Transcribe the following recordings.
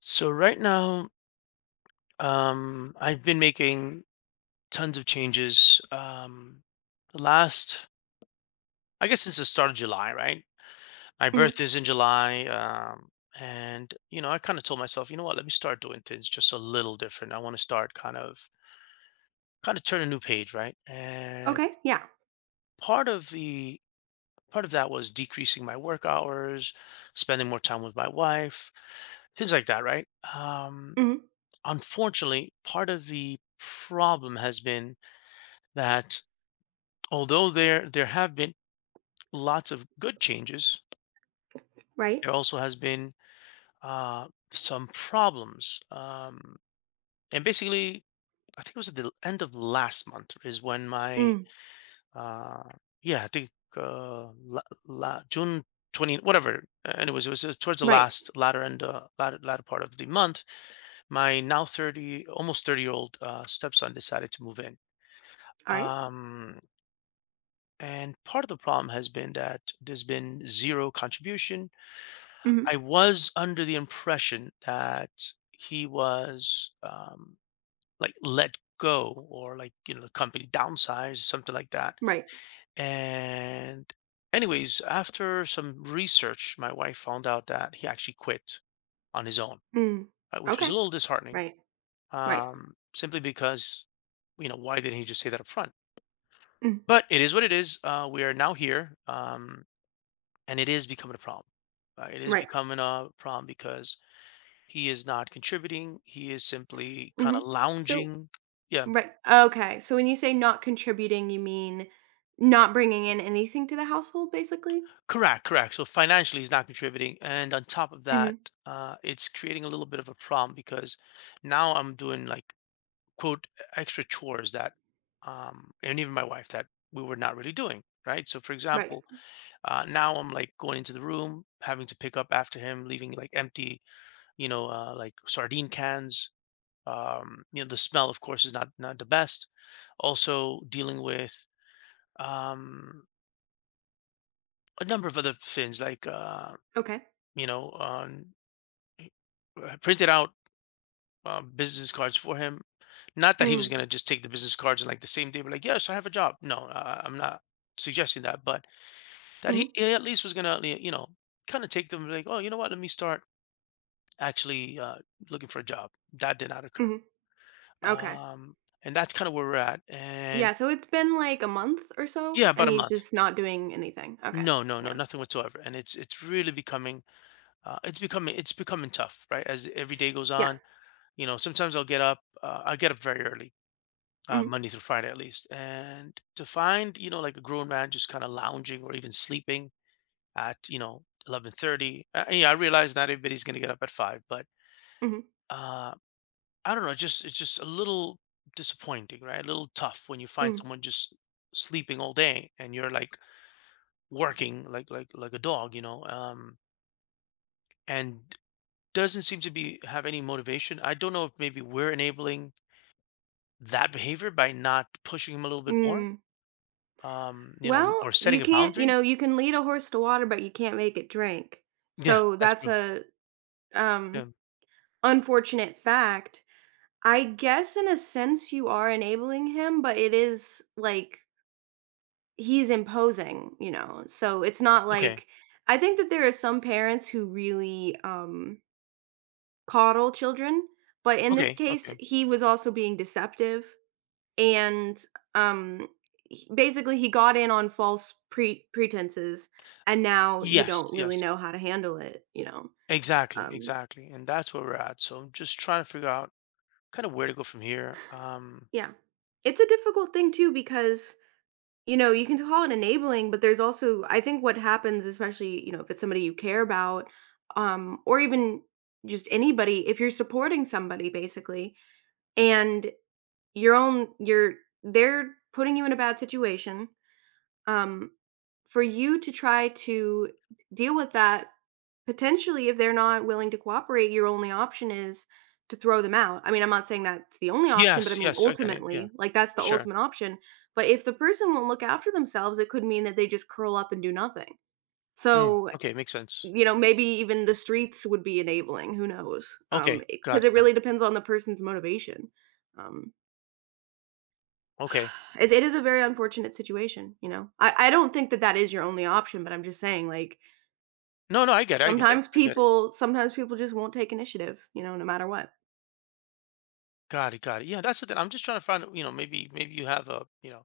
So right now, I've been making tons of changes. The last, I guess, since the start of July, right? My Mhm. birth is in July, and I kind of told myself, you know what? Let me start doing things just a little different. I want to start kind of turn a new page, right? And Okay, yeah. part of the part of that was decreasing my work hours, spending more time with my wife, things like that, right? Um, Mhm. Unfortunately, part of the problem has been that although there have been lots of good changes, Right. there also has been some problems. And basically, I think it was at the end of last month is when my Mm. uh, yeah, I think uh, la, June twenty whatever. Anyways, it was towards the Right. last latter end latter, latter part of the month. My now 30, almost 30-year old stepson decided to move in. Alright. Um, And part of the problem has been that there's been zero contribution. Mhm. I was under the impression that he was like let go or like, you know, the company downsized, something like that. Right. And anyways, after some research, my wife found out that he actually quit on his own, Mm. right, which was Okay. a little disheartening, Right. Right. Simply because, you know, why didn't he just say that up front? Mm. But it is what it is. We are now here. And it is becoming a problem. It is Right. becoming a problem because he is not contributing. He is simply kind Mhm. of So lounging. Yeah, right. Okay, so when you say not contributing, you mean not bringing in anything to the household, basically? correct, correct. So financially, he's not contributing, and on top of that, Mhm. It's creating a little bit of a problem because now I'm doing like, quote, extra chores that, and even my wife, that we were not really doing. Right. So, for Right. example, now I'm like going into the room, having to pick up after him, leaving like empty, you know, like sardine cans. You know, the smell of course is not the best. Also dealing with um, a number of other things like Okay. you know, I printed out business cards for him. Not that he was Mm. going to just take the business cards and like the same day be like, yes, I have a job. No, I'm not suggesting that, but that he, Mhm. he at least was going to, you know, kind of take them and be like, oh, you know what, let me start actually looking for a job. That did not occur. Mhm. Okay. um, and that's kind of where we're at. And Yeah, so it's been, like, a month or so, yeah, and about a he's month. just not doing anything. Okay. No, no, no, Yeah. nothing whatsoever. And it's really becoming it's becoming it's becoming tough, right? As every day goes Yeah. on, you know, sometimes I get up very early, Mhm. Monday through Friday at least, and to find, you know, like a grown man just kind of lounging or even sleeping at, you know, 11:30. Yeah, I realize not everybody's gonna get up at 5, but Mhm. uh, I don't know. Just It's just a little disappointing, right? A little tough when you find Mm. someone just sleeping all day and you're like working like a dog, you know. And doesn't seem to be have any motivation. I don't know if maybe we're enabling that behavior by not pushing him a little bit more, Mm. You know, Well, or you setting a can't, you boundary. know, you can lead a horse to water, but you can't make it drink. Yeah, So that's that's true. a um Yeah. unfortunate fact. I guess in a sense you are enabling him, but it is like he's imposing, you know. So it's not Okay. like I think that there are some parents who really coddle children, but in this Okay. case Okay. he was also being deceptive. And, um, he basically, he got in on false pretenses, and now you Yes. don't really Yes. know how to handle it, you know? Exactly. Um, Exactly. And that's where we're at. So I'm just trying to figure out kind of where to go from here. Yeah. It's a difficult thing too because, you know, you can call it enabling, but there's also I think what happens, especially, you know, if it's somebody you care about, or even just anybody, if you're supporting somebody basically, and your own you're they're putting you in a bad situation, um, for you to try to deal with that potentially if they're not willing to cooperate your only option is to throw them out. I mean, I'm not saying that's the only option, but I Yes. mean Yes. I get it. Yeah. ultimately like that's the For sure. ultimate option. But if the person won't look after themselves it could mean that they just curl up and do nothing. Mm, So okay. Makes sense. you know maybe even the streets would be enabling, who knows. Okay. Got Because it. it Got it. really depends on the person's motivation. um Okay. it, it is a very unfortunate situation. You know, I don't think that that is your only option but I'm just saying like No. No. I get it. I get it. sometimes I get it. people sometimes people just won't take initiative, you know, no matter what. Got it. Got it. Yeah. That's the thing. I'm just trying to find. You know, maybe you have a, you know,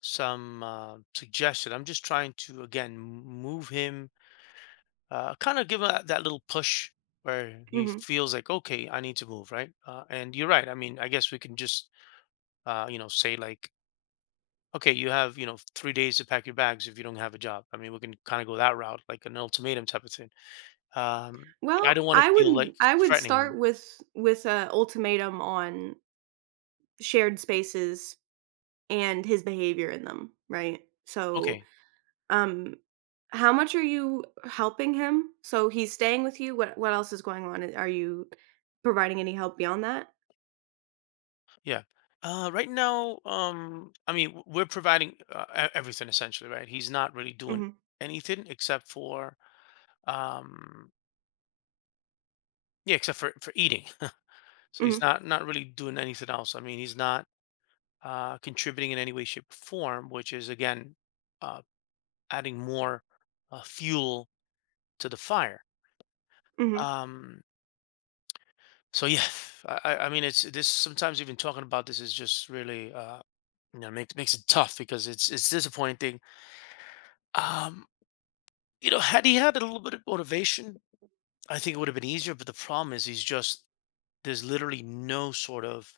some suggestion. I'm just trying to again move him, kind of give him that little push where he Mhm. feels like, okay, I need to move, right? And you're right. I mean, I guess we can just, you know, say like, okay, you have, you know, 3 days to pack your bags if you don't have a job. I mean, we can kind of go that route, like an ultimatum type of thing. Um, but I Well, don't want to I feel like would I would threatening start him. with a ultimatum on shared spaces and his behavior in them, right? So, Okay, um, how much are you helping him? So he's staying with you. What else is going on? Are you providing any help beyond that? yeah. Right now, I mean, we're providing everything essentially, right? He's not really doing Mhm. anything except for Um, yeah, except for eating. So he's Mhm. not really doing anything else. I mean, he's not contributing in any way, shape, or form, which is again uh, adding more fuel to the fire. Mhm. Um, so yeah, I mean, it's this. Sometimes even talking about this is just really you know, makes it tough because it's disappointing. Um, you know, had he had a little bit of motivation, I think it would have been easier. But the problem is, he's just there's literally no sort of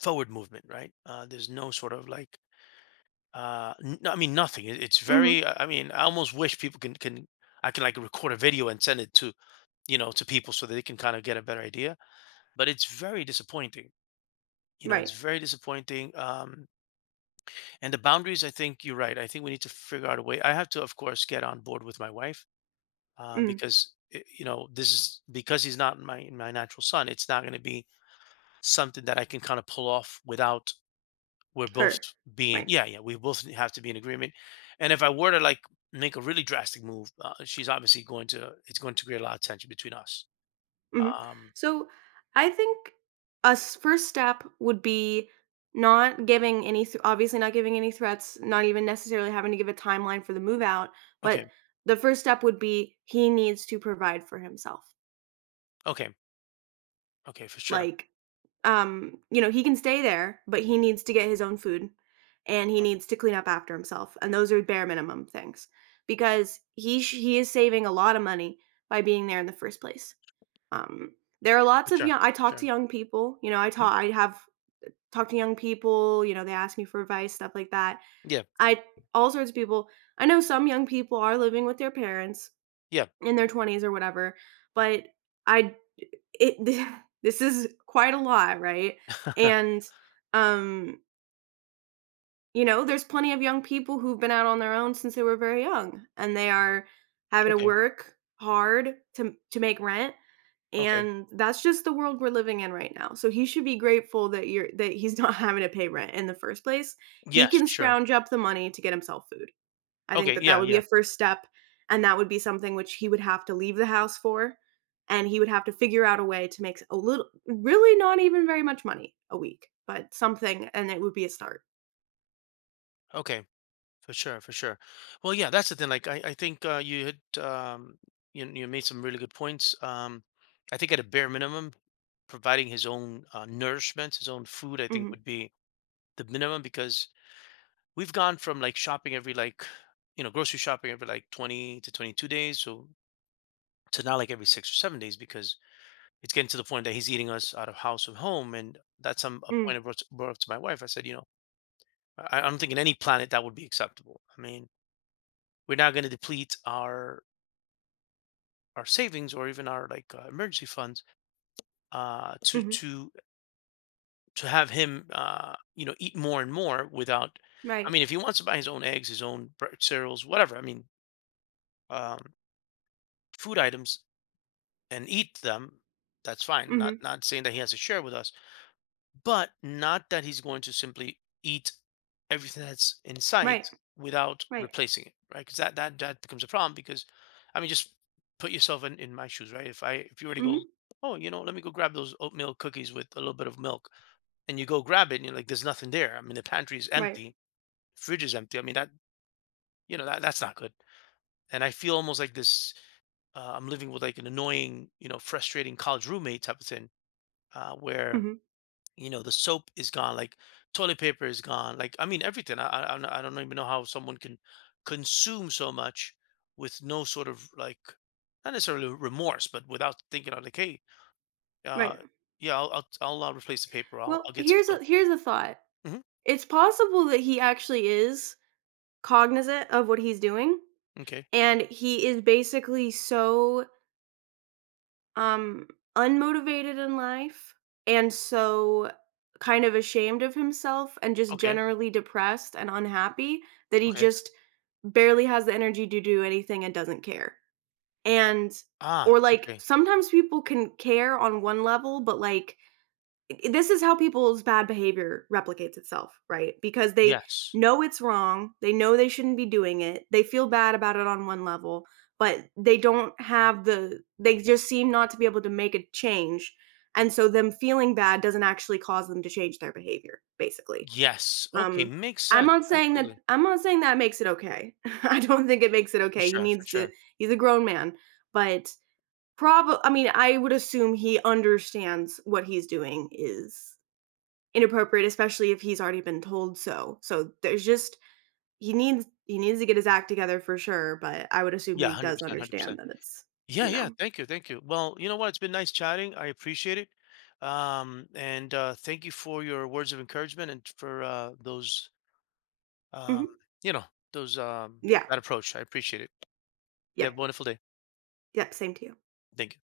forward movement, right? There's no sort of like, no, I mean, nothing. It's Mhm. very. I mean, I almost wish people can I can like record a video and send it to, you know, to people so that they can kind of get a better idea. But it's very disappointing. You know, Right. it's very disappointing. And the boundaries, I think you're right. I think we need to figure out a way. I have to, of course, get on board with my wife, Mm. because you know, this is because he's not my natural son. It's not going to be something that I can kind of pull off without. We're both Her. being Right. Yeah, yeah, we both have to be in agreement. And if I were to like make a really drastic move, she's obviously going to it's going to create a lot of tension between us. Mhm. Um, So I think first step would be not giving any, obviously, not giving any threats, not even necessarily having to give a timeline for the move out. okay, But the first step would be he needs to provide for himself. okay, okay, for sure. Like, you know, he can stay there, but he needs to get his own food and he Okay, needs to clean up after himself. And those are bare minimum things because he is saving a lot of money by being there in the first place. Um, there are for lots of sure, young I talk to sure. young people, you know, Mhm. I have talked to young people, you know, they ask me for advice, stuff like that. Yeah, I all sorts of people. I know some young people are living with their parents yeah. in their 20s or whatever, but I it this is quite a lot, right? And um, you know, there's plenty of young people who've been out on their own since they were very young and they are having to Okay, work hard to make rent, okay, and that's just the world we're living in right now. So he should be grateful that you're that he's not having to pay rent in the first place. He yes, for can sure, scrounge up the money to get himself food. I think okay, that that yeah, would be yeah, a first step, and that would be something which he would have to leave the house for, and he would have to figure out a way to make a little, really not even very much money a week, but something, and it would be a start. okay, for sure, for sure. Well, yeah, that's the thing. Like, I think you had you made some really good points. I think at a bare minimum, providing his own nourishment, his own food, I think Mhm. would be the minimum because we've gone from like shopping every like you know grocery shopping every like 20 to 22 days, so to now like every 6 or 7 days, because it's getting to the point that he's eating us out of house and home. And that's some a Mm. point I brought up to my wife. I said, you know, I don't think in any planet that would be acceptable. I mean, we're not going to deplete our savings or even our like emergency funds, uh to Mhm. to to have him, you know, eat more and more without. I Right. mean, if he wants to buy his own eggs, his own cereals, whatever, I mean, um food items, and eat them, that's fine. Mhm. Not saying that he has to share with us, but not that he's going to simply eat everything that's in Right. sight without Right. replacing it, right? Because that becomes a problem. Because I mean, just put yourself in my shoes, right? If you were to go, Mhm. oh, you know, let me go grab those oatmeal cookies with a little bit of milk, and you go grab it, and you're like, there's nothing there. I mean, the pantry is Right. empty, fridge is empty. I mean, that, you know, that's not good. And I feel almost like this. I'm living with like an annoying, you know, frustrating college roommate type of thing, where, Mhm. you know, the soap is gone, like toilet paper is gone, like, I mean, everything. I don't even know how someone can consume so much with no sort of, like, not necessarily remorse, but without thinking on like, hey, uh, Right. yeah, I'll replace the paper. Well, I'll get some soap. Here's a thought. Hmm. It's possible that he actually is cognizant of what he's doing, Okay, and he is basically so um unmotivated in life and so kind of ashamed of himself and just okay, generally depressed and unhappy that he okay. just barely has the energy to do anything and doesn't care. And or Ah, like okay. sometimes people can care on one level, but like I this is how people's bad behavior replicates itself, right? Because they Yes, know it's wrong, they know they shouldn't be doing it, they feel bad about it on one level, but they don't have the they just seem not to be able to make a change, and so them feeling bad doesn't actually cause them to change their behavior, basically. yes. Okay, Um, makes I'm sense. not saying that Absolutely, I'm not saying that makes it okay. I don't think it makes it for okay, he sure, for needs to sure. he's a grown man, but probably. I mean, I would assume he understands what he's doing is inappropriate, especially if he's already been told so. So there's just he needs to get his act together for sure, but I would assume Yeah, he hundred does percent, hundred understand percent. that it's, Yeah, you yeah. know. Thank you. Thank you. Well, you know what? It's been nice chatting. I appreciate it. And thank you for your words of encouragement and for those, um, Mhm. you know, those, Yeah. that approach. I appreciate it. You have a Yep. wonderful day. Yep, same to you. Thank you.